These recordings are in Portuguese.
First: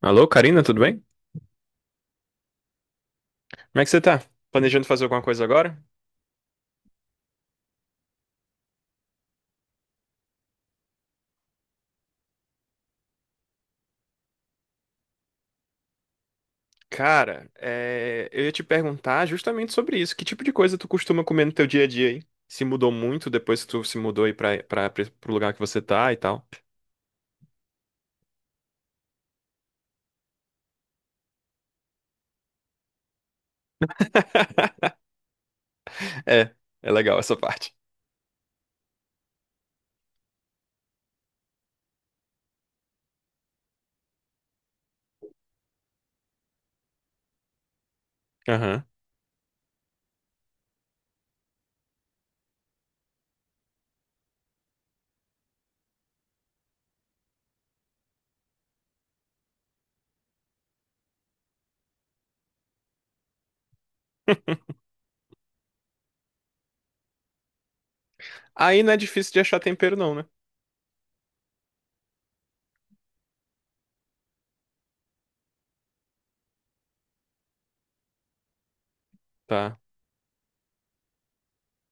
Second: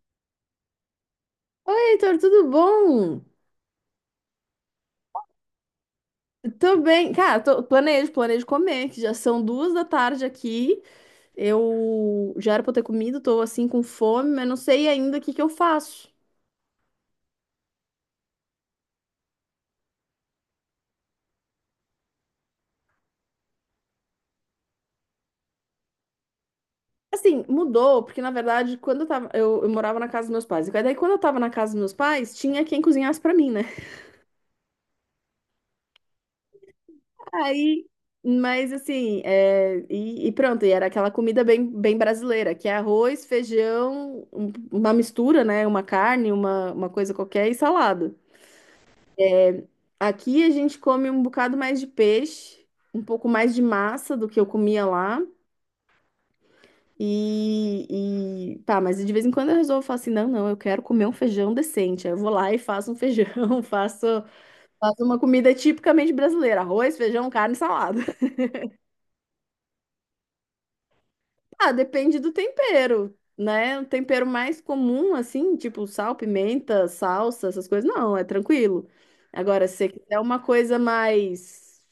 Alô, Karina, tudo bem? Oi, Heitor, tudo bom? Como é que você tá? Planejando fazer alguma coisa agora? Tô bem. Cara, planejo comer, que já são duas da tarde aqui. Eu já era pra eu ter comido, tô assim com fome, mas não sei ainda o que que eu faço. Cara, eu ia te perguntar justamente sobre isso. Que tipo de coisa tu costuma comer no teu dia a dia, hein? Se mudou muito depois que tu se mudou aí pro lugar que você tá e tal. Assim, mudou, porque na verdade, quando eu tava, eu morava na casa dos meus pais. E daí, quando eu tava na casa dos meus pais, tinha quem cozinhasse pra mim, né? É, é legal essa parte. Aí, mas assim, pronto, e era aquela comida bem brasileira, que é arroz, feijão, uma mistura, né? Uma carne, uma coisa qualquer e salada. Aham. Aqui a gente come um bocado mais de peixe, um pouco mais de massa do que eu comia lá. E tá, mas de vez em quando eu resolvo falar assim: não, não, eu quero comer um feijão decente. Aí eu vou lá e faço um feijão, faço, faço uma comida tipicamente brasileira: arroz, feijão, carne e salada. Aí não é difícil de achar tempero, não, né? Ah, depende do tempero, né? O tempero mais comum, assim, tipo sal, pimenta, salsa, essas coisas, não, é tranquilo. Agora, se Tá. você quiser uma coisa mais,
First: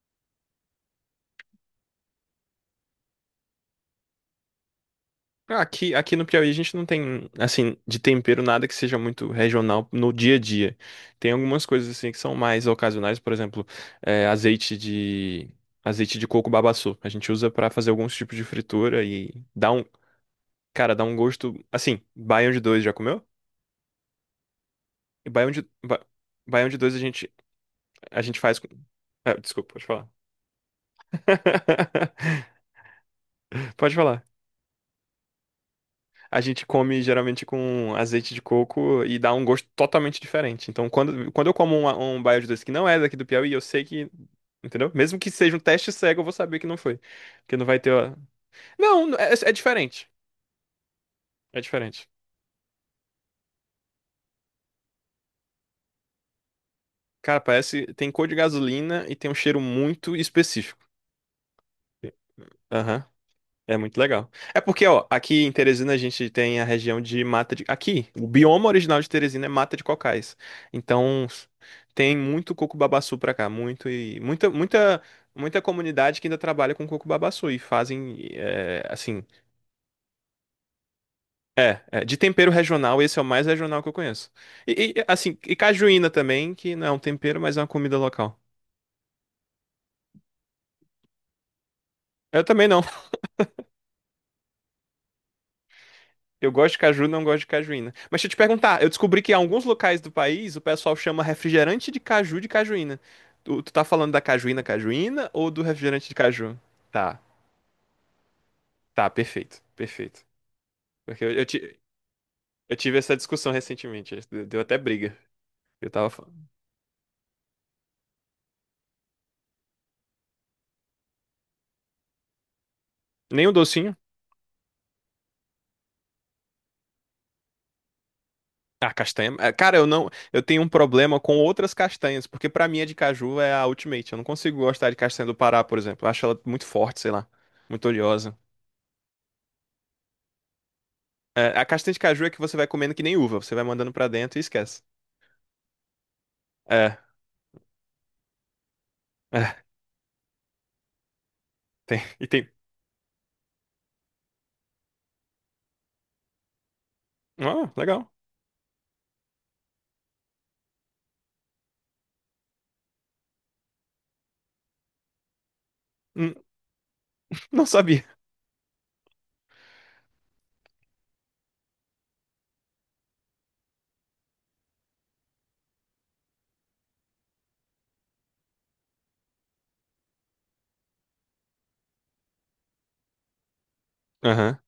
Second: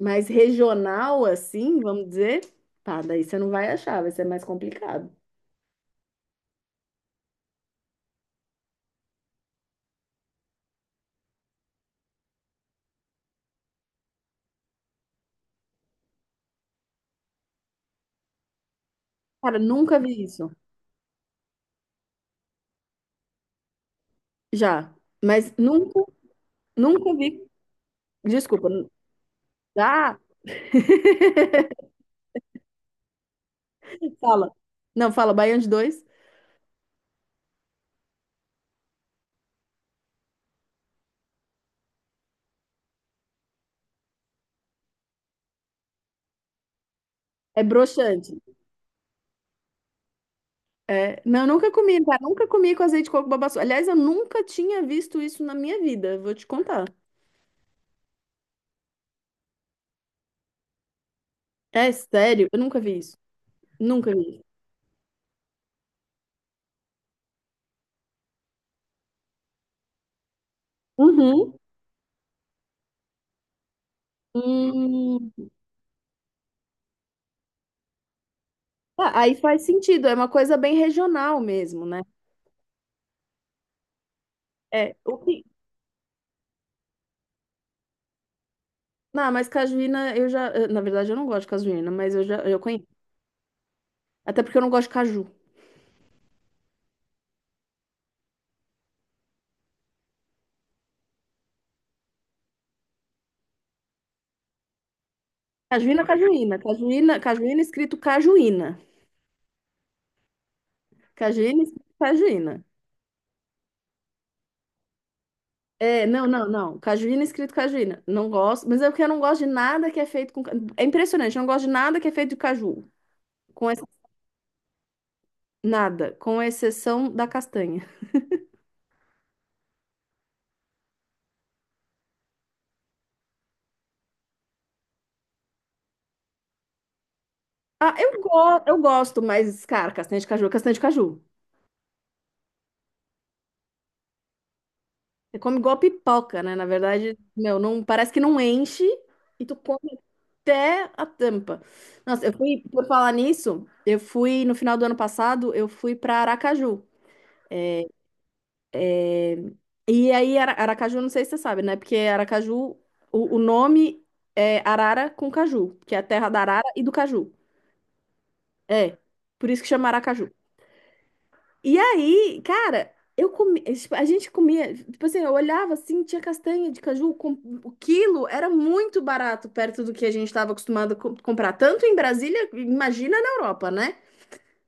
mais regional, assim, vamos dizer, pá, daí você não vai achar, vai ser mais complicado. Ah, aqui no Piauí a gente não tem, assim, de tempero nada que seja muito regional no dia a dia. Tem algumas coisas, assim, que são mais ocasionais, por exemplo, é, azeite de, azeite de coco babaçu. A gente usa pra fazer alguns tipos de fritura e Cara, nunca vi isso. cara, dá um gosto, assim, baião de dois já comeu? Já, E mas nunca, baião de dois a nunca gente, vi. a gente faz com, Desculpa. Desculpa, pode falar. Ah, Pode falar. Fala. Não, fala, baião de dois. A gente come geralmente com azeite de coco e dá um gosto totalmente diferente. Então, quando eu como um baião de doce que não é daqui do Piauí, eu sei que. Entendeu? Mesmo que seja um teste cego, eu vou saber que não foi. Porque É não vai ter. Broxante. Não, é diferente. É, não, eu É nunca comi, diferente. tá? Nunca comi com azeite de coco babaçu. Aliás, eu nunca tinha visto isso na minha vida, vou te contar. Cara, parece. Tem cor de gasolina e tem um cheiro muito específico. É sério? Eu nunca vi Aham. isso. É muito Nunca legal. vi. É porque, ó, aqui em Teresina a gente tem a região de mata de. Aqui, o bioma original de Teresina é mata de cocais. Então, Uhum. tem muito coco babaçu pra cá, muito e muita, muita, Hum. muita comunidade que ainda trabalha com coco babaçu e fazem, Ah, assim, aí faz sentido, é uma coisa bem regional mesmo, né? De tempero regional, esse é o mais regional que eu conheço. E, É, e, o assim, que... e cajuína também, que não é um tempero, mas é uma comida local. Não, mas cajuína eu já... na verdade, eu não gosto de cajuína, mas eu já Eu eu também não. conheço. Até porque eu não gosto de caju. Eu gosto de caju, não gosto de cajuína. Mas deixa eu te perguntar, eu descobri que em alguns locais do país o pessoal chama refrigerante de caju de cajuína. Tu tá falando da cajuína cajuína ou do Cajuína, refrigerante de caju? cajuína. Tá, Cajuína, cajuína escrito cajuína. tá, perfeito, perfeito. Porque eu, eu Cajuína ti- escrito cajuína. eu tive essa discussão recentemente, deu até briga. Eu É, tava não, não, falando. não. Cajuína é escrito cajuína. Não gosto, mas é porque eu não gosto de nada que é feito com. É impressionante, eu não gosto de nada que é feito de caju. Nem o Com ex- docinho? Nada, com exceção da castanha. Ah, castanha. Ah, cara, eu não, eu tenho um problema com outras castanhas, porque pra mim a de caju é a ultimate. Eu não consigo gostar de castanha do Pará, por exemplo. Eu acho ela muito forte, sei lá, muito Ah, eu, oleosa. go... eu gosto, mas, cara, castanha de caju é castanha de caju. É, a castanha de caju é que você vai comendo que nem uva, você vai mandando pra dentro e esquece. Você come igual pipoca, né? Na É, verdade, meu, não... parece que não enche e tu é, come até a tampa. tem, Nossa, e eu tem. fui, por falar nisso, eu fui, no final do ano passado, eu fui pra Aracaju. Ah, legal. E aí, Aracaju, não sei se você sabe, né? Porque Aracaju, o nome é Arara com Caju, que é a terra Hum, da Arara e do Caju. Não sabia. É, por isso que chama Aracaju. E aí, cara, eu comi, tipo, a gente comia, tipo assim, eu olhava assim, tinha castanha de caju, com, o quilo era muito barato perto do que a gente estava acostumado a comprar, tanto em Brasília, imagina na Europa, né? Aham.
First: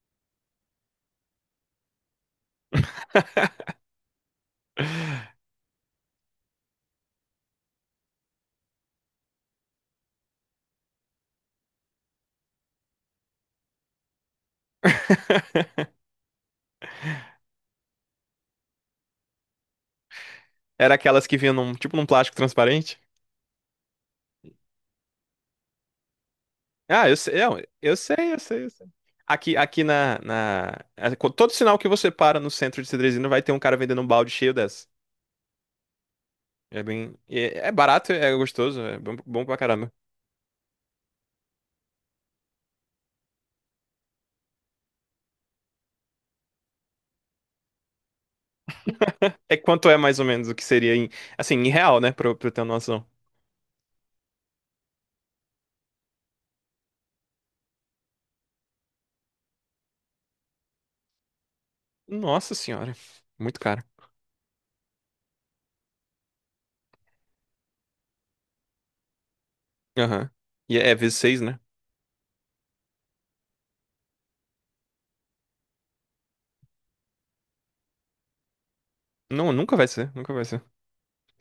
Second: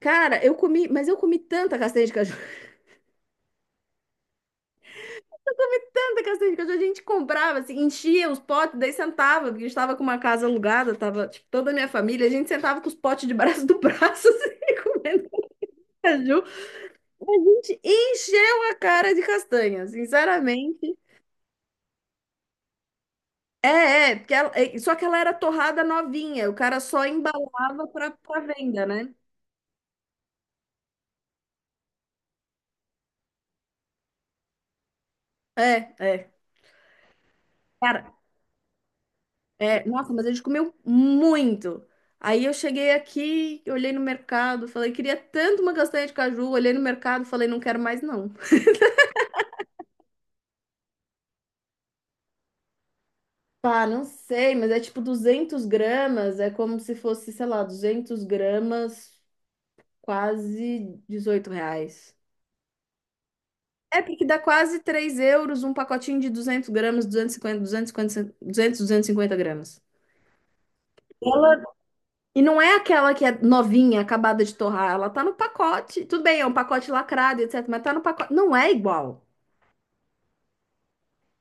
Cara, eu comi, mas eu comi tanta castanha de caju. Tanta castanha de caju, a gente comprava, assim, enchia os potes, daí sentava, porque a gente tava com uma casa alugada, tava, tipo, toda a minha família, a gente sentava com os potes de braço do braço, assim, comendo caju. A gente encheu a cara de castanha, Era sinceramente. aquelas que vinham num, tipo num plástico transparente? Porque só que ela era torrada novinha, o cara só Ah, eu sei, embalava eu pra, sei, eu pra sei, eu sei. venda, né? Aqui, aqui na, na. É, co- Todo sinal que você para no centro de Cedrezinho vai ter um cara vendendo um balde cheio dessa. É, é. É bem. É, Cara, barato, é gostoso, é bom, bom pra caramba. nossa, mas a gente comeu muito. Aí eu cheguei aqui, olhei no mercado, falei, queria tanto uma castanha de caju. Olhei no mercado, falei, não quero mais não. É quanto é mais ou menos o que seria em. Assim, em real, né? Pra eu ter uma noção. Ah, não sei, mas é tipo 200 gramas, é como se fosse, sei lá, 200 gramas, quase 18 reais. Nossa senhora. Muito caro. É porque dá quase 3 euros um pacotinho de 200 gramas, duzentos duzentos e cinquenta, duzentos, 250 gramas. Aham. E é V6, né? Ela E não é aquela que é novinha, acabada de torrar. Ela tá no pacote. Tudo bem, é um pacote lacrado, etc. Mas tá no pacote. Não é igual. Não, nunca vai ser, nunca vai ser.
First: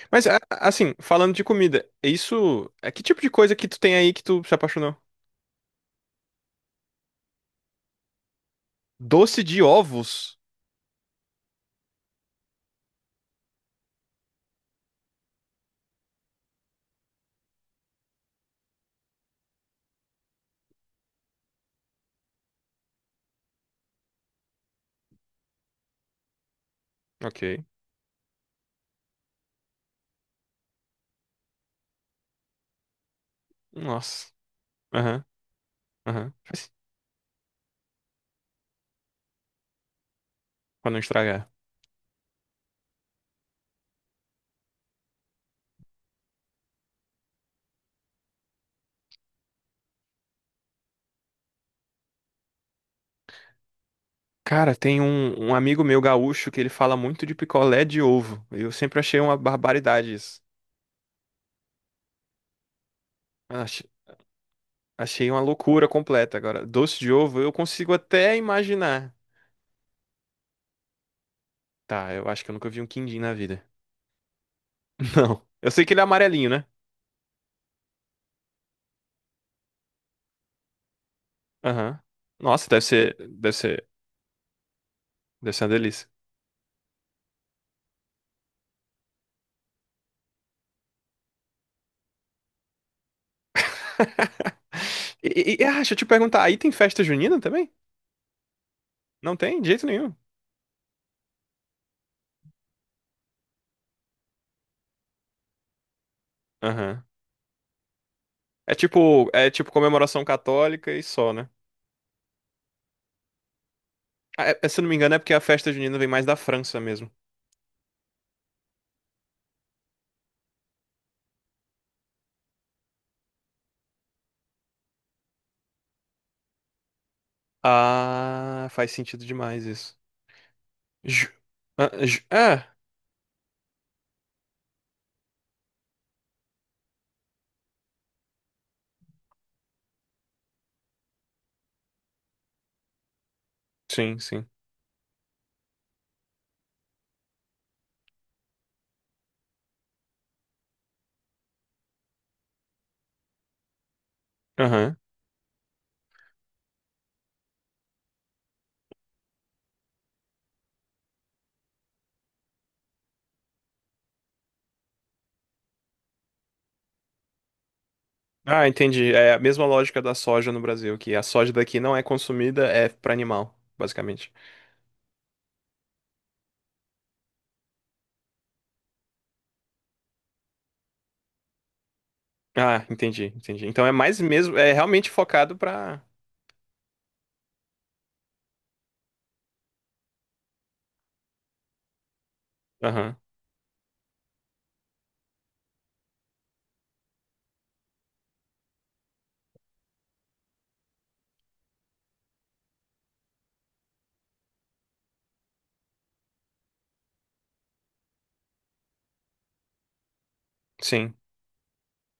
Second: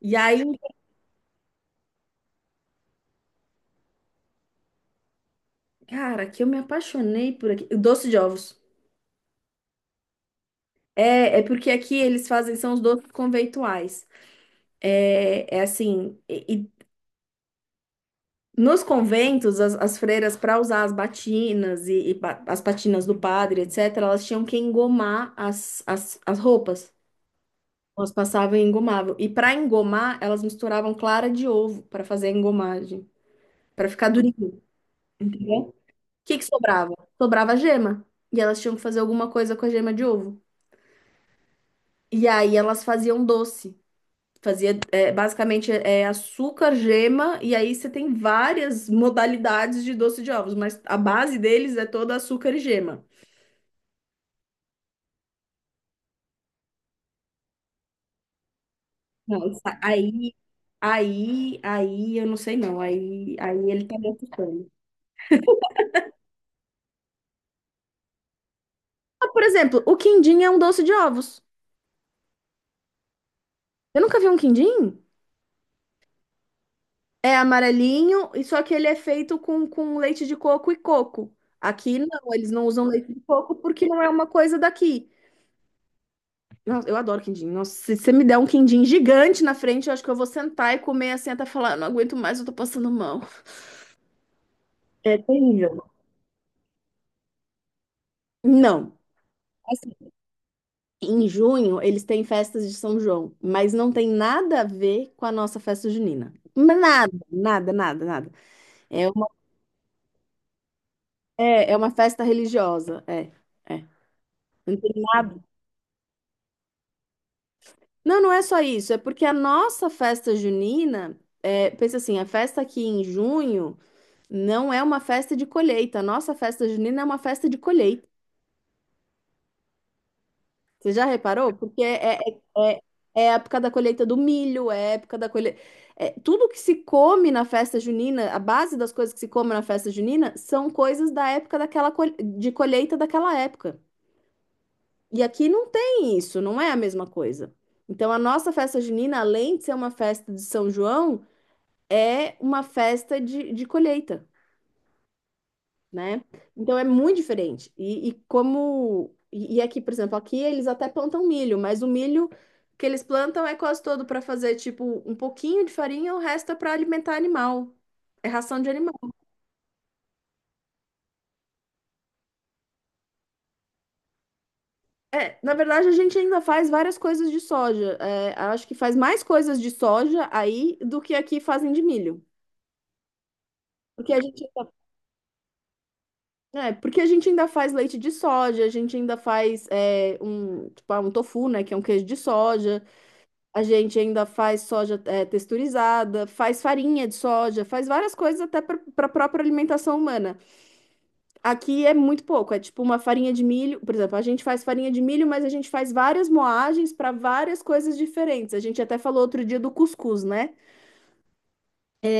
E Mas, aí, assim, falando de comida, isso. É que tipo de coisa que tu tem aí que tu se apaixonou? cara, que eu me apaixonei por aqui. Doce de ovos. Doce de ovos. É, é porque aqui eles fazem, são os doces conventuais. É, é assim. E nos conventos, as freiras, para usar as batinas e as patinas do padre, etc., elas tinham que engomar as, as, as roupas. Ok. Elas passavam em engomável. E para engomar, elas misturavam clara de ovo para fazer a engomagem, para ficar Nossa. durinho, Aham, entendeu? O aham. que que sobrava? Sobrava gema. E elas tinham que fazer alguma coisa com a gema de ovo. Pra não estragar. E aí elas faziam doce. Fazia basicamente é açúcar, gema, e aí você tem várias modalidades de doce de ovos, mas a base deles é toda açúcar e gema. Cara, tem um amigo meu gaúcho que ele fala muito de picolé de ovo. Eu sempre achei uma Não, barbaridade isso. Aí, eu não sei não. Aí, aí Ach- ele tá me assustando. Achei uma loucura completa. Agora, doce de ovo, eu consigo até imaginar. Ah, por exemplo, o quindim é um doce de ovos. Tá, eu acho que eu nunca vi um quindim na vida. Eu nunca vi um quindim? Não. Eu sei que ele é amarelinho, né? É amarelinho, e só que ele é feito com leite de coco e coco. Aqui Aham. não, eles não Nossa, deve usam leite ser, de deve coco porque ser, não é uma coisa daqui. deve ser uma delícia. Eu adoro quindim. Nossa, se você me der um quindim gigante na frente, eu acho que eu vou sentar e comer assim até falar, "Eu não aguento mais, eu tô passando mal. É E, e- e- ah, terrível. deixa eu te perguntar, aí tem festa junina também? Não. Não tem, de jeito Assim, nenhum. em junho eles têm festas de São João, mas não tem nada a ver com a nossa festa junina. Aham. Nada, nada, nada, nada. É É uma, tipo, é tipo comemoração católica e só, né? É uma festa religiosa, é. É. Ah, Tem se eu não me engano, é porque a nada festa junina vem mais da França mesmo. Não, não é só isso. É porque a nossa festa junina, é, pensa assim, a festa aqui em junho não é uma festa de colheita. A nossa festa junina é uma festa de colheita. Ah, faz sentido demais isso. Você já Ju- reparou? Porque Ah, ju- ah, é, é a época da colheita do milho, é a época da colheita. É, tudo que se come na festa junina, a base das coisas que se come na festa junina são coisas da época de colheita daquela época. sim, sim. E aqui não tem isso, não é a mesma coisa. Então, a nossa festa junina, além de ser uma festa de São João, é uma festa de colheita, Aham. né? Então é muito diferente. E como. E aqui, por exemplo, aqui eles até plantam milho, mas o milho que eles plantam é quase todo para fazer, tipo, um pouquinho de farinha, o resto é para alimentar animal. É ração Ah, de animal. entendi. É a mesma lógica da soja no Brasil, que a soja daqui não é consumida, é pra animal, basicamente. É, na verdade, a gente ainda faz várias coisas de soja. É, acho que faz mais coisas de soja aí do que aqui fazem de milho. Ah, entendi, entendi. Então é Porque mais a gente mesmo, é realmente focado pra. É, porque a gente ainda faz leite de soja, a gente ainda faz um tofu, né, que é um queijo de soja, Aham, a gente ainda faz soja texturizada, faz farinha de soja, faz várias coisas até para a própria alimentação humana. Aqui é muito pouco, é tipo uma farinha de milho, por exemplo, a gente faz farinha de milho, mas a gente faz várias moagens para várias coisas diferentes. A gente até falou outro dia do cuscuz, né? sim.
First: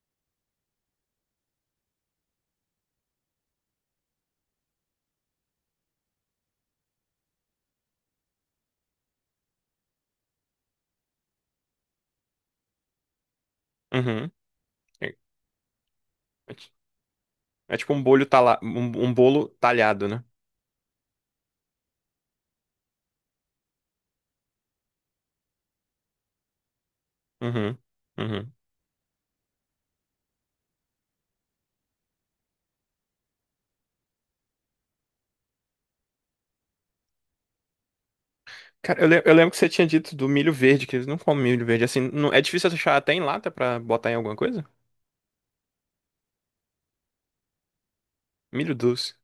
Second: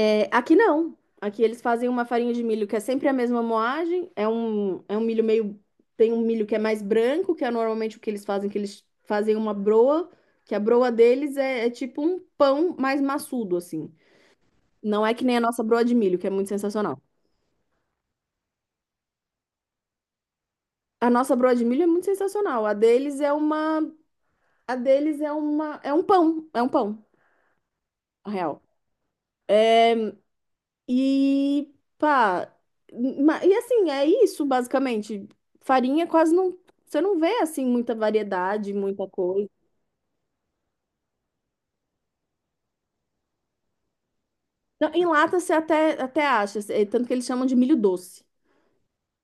É, aqui não. Aqui eles fazem uma farinha de milho que é sempre a mesma moagem. É um milho meio. Tem um milho que é mais branco, que é normalmente o que eles fazem uma broa, que a broa deles é, é tipo um pão mais maçudo, assim. Uhum. Não é É, que nem a nossa broa de milho, que é muito é ti- sensacional. é tipo um bolo talhado, né? A nossa broa de milho é muito sensacional. A deles é uma. A deles é uma. É um pão. É um pão, Uhum. na Uhum. real. E pá, e assim, é isso basicamente. Farinha quase não, você não vê assim muita variedade, Cara, eu, muita le- eu coisa. lembro que você tinha dito do milho verde, que eles não comem milho verde assim. É difícil achar até em lata pra botar em alguma coisa? Não, em lata você até acha, é, tanto que eles chamam de milho doce. Milho doce.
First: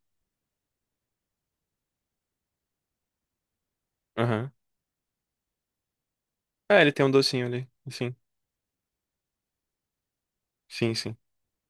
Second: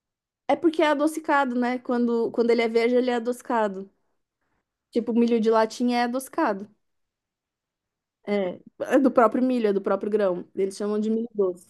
É porque é adocicado, né? Quando ele é verde, ele é adocicado. Aham. Tipo, milho de latinha é adocicado. É, ele tem um docinho ali. Sim, É, é do próprio milho, é do próprio grão. Eles sim, chamam de sim. milho doce.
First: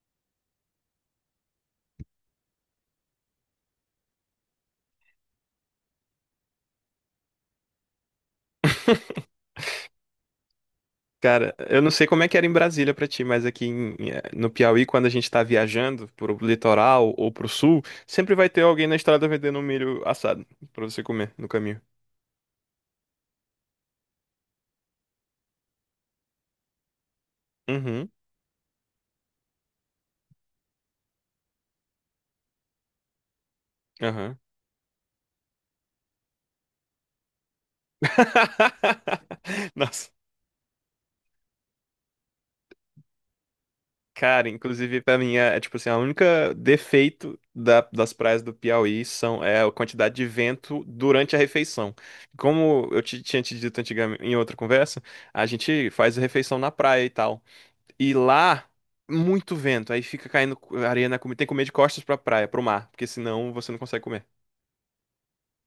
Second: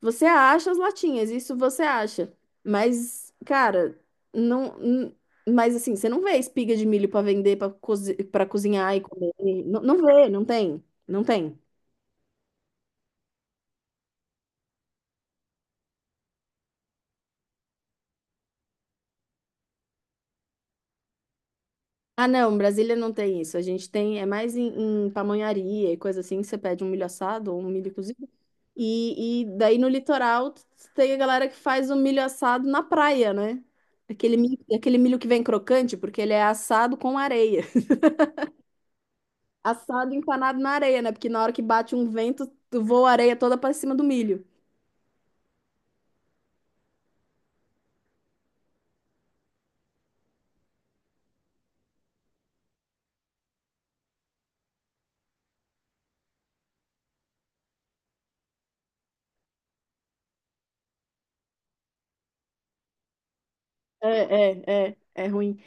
Você acha as latinhas, isso você acha. Mas, cara, não. n- mas assim, você não vê espiga de milho pra vender, pra cozi para cozinhar e comer. Não, não vê, não tem. Não Cara, tem. eu não sei como é que era em Brasília pra ti, mas aqui no Piauí, quando a gente tá viajando pro litoral ou pro sul, sempre vai ter alguém na estrada vendendo um milho assado pra você comer no caminho. Ah, não, Brasília não tem isso. A gente tem, é mais em pamonharia e coisa assim, que você pede um milho assado ou um milho Uhum, cozido. E daí no litoral tem a galera que faz o milho assado na praia, né? Aquele aham. milho, aquele milho que vem crocante, porque ele é assado com areia. Nossa, Assado empanado na areia, né? Porque na hora que bate um vento, tu voa a areia toda pra cima do milho. cara, inclusive pra mim é, tipo assim, a única defeito das praias do Piauí são é a quantidade de vento durante a refeição. Como eu te, tinha te dito antigamente em outra conversa, a gente faz a refeição na praia e tal. E lá, muito vento. Aí fica caindo areia na comida. Tem que comer de costas pra praia, pro mar. Porque senão você não consegue comer. É ruim.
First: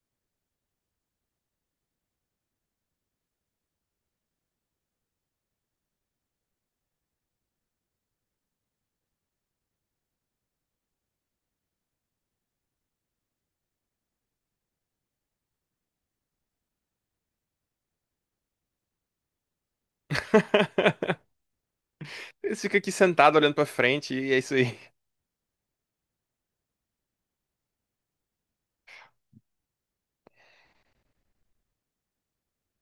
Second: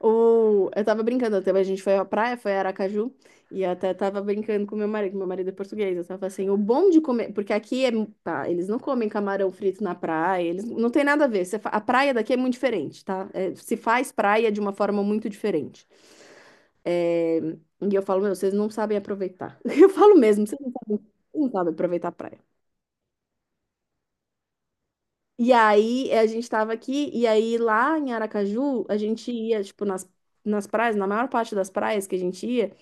Eu tava brincando, até a gente foi à praia, foi a Aracaju, e eu até tava brincando com meu marido, que meu marido é português. Eu tava assim, o bom de comer, porque aqui é, tá, eles não comem camarão frito na praia, eles não tem nada a ver. A praia daqui é muito diferente, tá? É, se faz praia de uma forma muito diferente. É, e eu falo, meu, vocês não sabem aproveitar. Eu falo mesmo, vocês não sabem, não sabem aproveitar a praia. Você fica aqui sentado olhando pra frente e é isso aí. E aí a gente tava aqui, e aí lá em Aracaju, a gente ia, tipo, nas praias, na maior parte das praias que a gente ia,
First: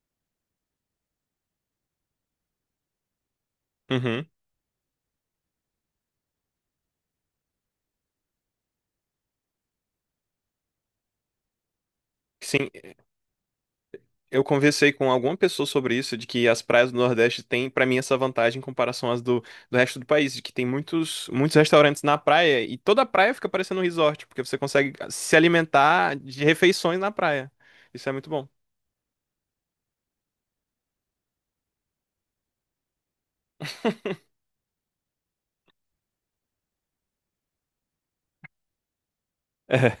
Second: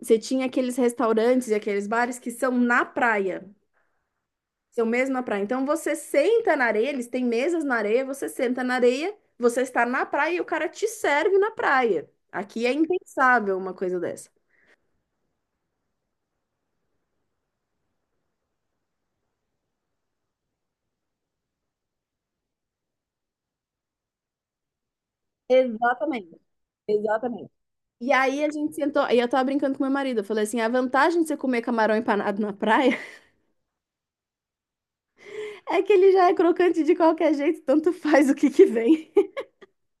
você tinha aqueles restaurantes e aqueles bares que são na praia, Uhum. são mesmo na praia. Então você senta na areia, eles têm mesas na areia, você senta na areia, você está na praia e o cara te serve na praia. Aqui Sim, é impensável uma coisa dessa. eu conversei com alguma pessoa sobre isso, de que as praias do Nordeste têm, pra mim, essa vantagem em comparação às do resto do país, de que tem muitos, muitos restaurantes na praia e toda a praia fica parecendo um resort, porque você consegue se alimentar Exatamente, de refeições na praia. exatamente. Isso é E muito aí bom. a gente sentou, e eu tava brincando com meu marido, eu falei assim, a vantagem de você comer camarão empanado na praia é que ele já é crocante de qualquer jeito, tanto faz o que que vem.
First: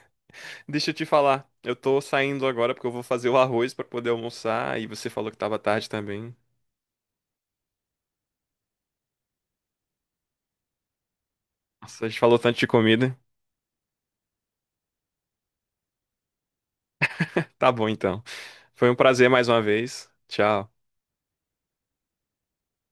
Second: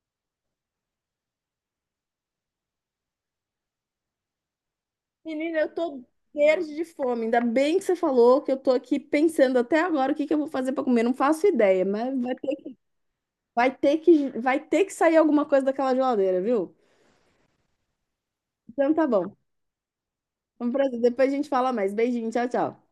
Deixa eu te falar, eu tô saindo agora porque eu vou fazer o arroz pra poder almoçar e você falou que tava Menina, eu tarde tô também. verde de fome. Ainda bem que você falou que eu tô aqui pensando até agora o que que eu vou fazer pra comer. Não faço ideia, Nossa, a gente mas falou tanto de comida. Vai ter que sair alguma coisa daquela geladeira, viu? Tá bom então. Foi Então um tá prazer bom. mais uma vez. Tchau. Vamos pra... Depois a gente fala mais. Beijinho, tchau, tchau.